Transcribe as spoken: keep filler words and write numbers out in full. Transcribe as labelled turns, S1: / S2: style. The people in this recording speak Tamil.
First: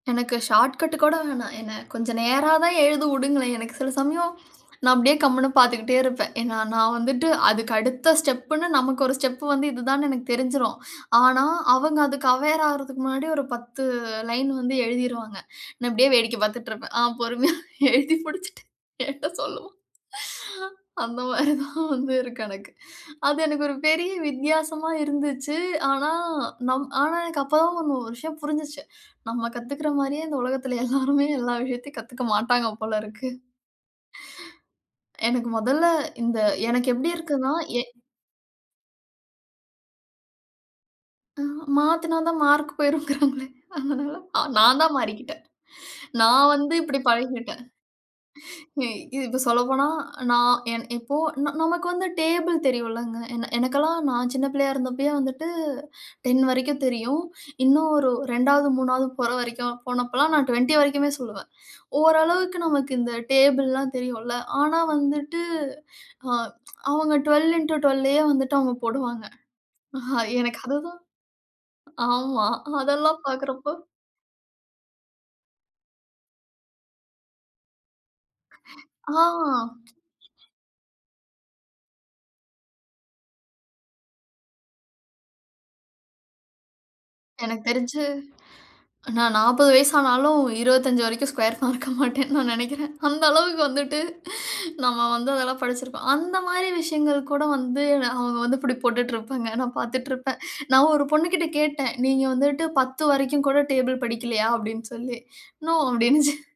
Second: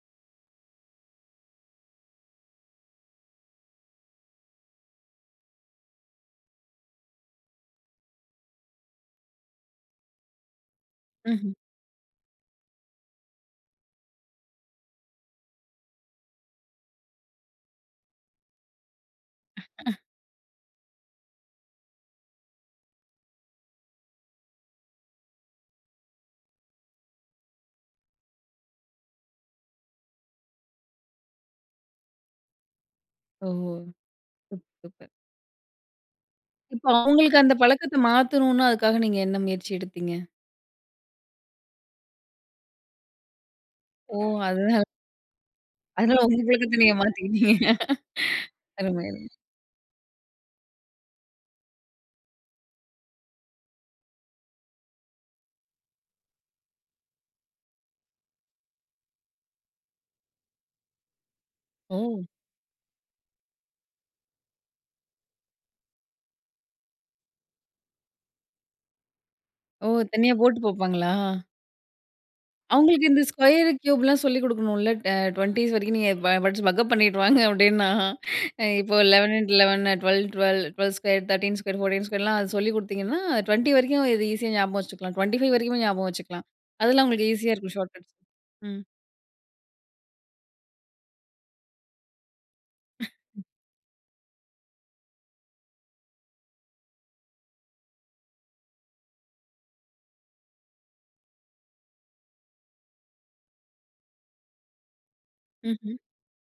S1: எனக்கு ஷார்ட்கட் கூட வேணாம். என்ன கொஞ்சம் நேரா தான் எழுத விடுங்களேன். எனக்கு சில சமயம் நான் அப்டியே கம்முனு பாத்துக்கிட்டே இருப்பேன். ஏன்னா நான் வந்துட்டு அதுக்கு அடுத்த ஸ்டெப்புன்னு, நமக்கு ஒரு ஸ்டெப் வந்து இதுதான்னு எனக்கு தெரிஞ்சிடும். ஆனா,
S2: ம்ஹ்ம்.
S1: அவங்க அதுக்கு அவேர் ஆகுறதுக்கு முன்னாடி ஒரு பத்து லைன் வந்து எழுதிருவாங்க. நான் அப்டியே வேடிக்கை பாத்துட்டு இருப்பேன். ஆ பொறுமையா எழுதி முடிச்சிட்டு என்கிட்ட சொல்லுவான். அந்த மாதிரி தான் வந்து இருக்கு எனக்கு. அது எனக்கு ஒரு பெரிய வித்தியாசமா இருந்துச்சு. ஆனா நம் ஆனா எனக்கு அப்போ தான் ஒரு விஷயம் புரிஞ்சுச்சு. நம்ம கத்துக்கிற மாரியே இந்த உலகத்தில எல்லாருமே எல்லா விஷயத்தையும் கத்துக்க மாட்டாங்க போலருக்கு.
S2: ஓ! Super, super.
S1: எனக்கு மொதல்ல இந்த எனக்கு
S2: இப்போ
S1: எப்டி
S2: அவங்களுக்கு
S1: இருக்குன்னா
S2: அந்த
S1: ஏ
S2: பழக்கத்த மாத்தன்னுன்னா அதுக்காக நீங்க என்ன முயற்சி எடுத்தீங்க?
S1: அ மாத்துனா தான் மார்க் போய்ரும்ன்கிறாங்களே. அதனால
S2: ஓ!
S1: நான்
S2: அதுனால.
S1: தான் மாறிக்கிட்டேன்.
S2: அதனால உங்க
S1: நான் வந்து
S2: பழக்கத்த நீங்க
S1: இப்டி பழகிட்டேன்.
S2: மாத்திக்கிட்டீங்க
S1: எ
S2: அருமை அருமை.
S1: இப்போ சொல்லப்போனா நான் இப்போ நமக்கு வந்து டேபிள் தெரியும்ல்லங்க. என் எனக்கெல்லாம் நான் சின்ன பிள்ளையா இருந்தபோதே வந்துட்டு டேன் வரைக்கும் தெரியும். இன்னும் ஒரு ரெண்டாவது, மூணாவது போற வரைக்கும் போனப்போ எல்லாம் நான் டுவென்டி வரைக்குமே சொல்லுவேன்.
S2: ஓ!
S1: ஓரளவுக்கு நமக்கு இந்த டேபிள்லாம் தெரியும்ல்ல. ஆனா வந்துட்டு அ அவங்க ட்வெல்வ் இன்ட்டு ட்வெல்வ்ல்லே வந்துட்டு அவங்க போடுவாங்க.
S2: ஓ! தனியா
S1: எனக்கு
S2: போட்டு
S1: அதுதான்.
S2: பாப்பாங்களா?
S1: ஆமா
S2: அவுங்களுக்கு
S1: அதெல்லாம்
S2: இந்த ஸ்கொயர்
S1: பாக்கறப்போ.
S2: கியூப்லாம் சொல்லிக் கொடுக்கணும்ல டுவென்டிஸ் வரைக்கும். நீங்க படிச்சு பக்கப் பண்ணிட்டு வாங்க அப்படின்னா, இப்போ
S1: ஆ.
S2: Eleven into eleven twelve, twelve, twelve square, thirteen, fourteen ஸ்கொயர்லாம் சொல்லிக் கொடுத்தீங்கன்னா டுவென்டி வரைக்கும் இதை ஈஸியா ஞாபகம் வச்சுக்கலாம். டுவென்டி ஃபைவ் வரைக்கும் ஞாபகம் வச்சுக்கலாம். அதெல்லாம் உங்களுக்கு ஈஸியா
S1: எனக்கு
S2: இருக்கும் ஷார்ட்
S1: தெரிஞ்சு
S2: கட்ஸ் ம்.
S1: நான் நாற்பது வயசு ஆனாலும், இருபத்தஞ்சி வரைக்கும் ஸ்க்யர் மறக்க மாட்டேன்னு நான் நினைக்குறேன். அந்த அளவுக்கு வந்துட்டு நம்ம வந்து அதெல்லாம் படிச்சிருப்போம். அந்த மாதிரி விஷயங்கள் கூட வந்து அவங்க வந்து இப்படி போட்டுட்டு இருப்பாங்க. நான் பாத்துட்டு இருப்பேன். நான் ஒரு பொண்ணுகிட்ட கேட்டேன். "நீங்க வந்துட்டு பத்து வரைக்கும் கூட டேபிள் படிக்கலையா?" அப்டின்னு சொல்லி, "நோ"
S2: ம்ஹ்ம்.
S1: அப்படின்னுச்சு.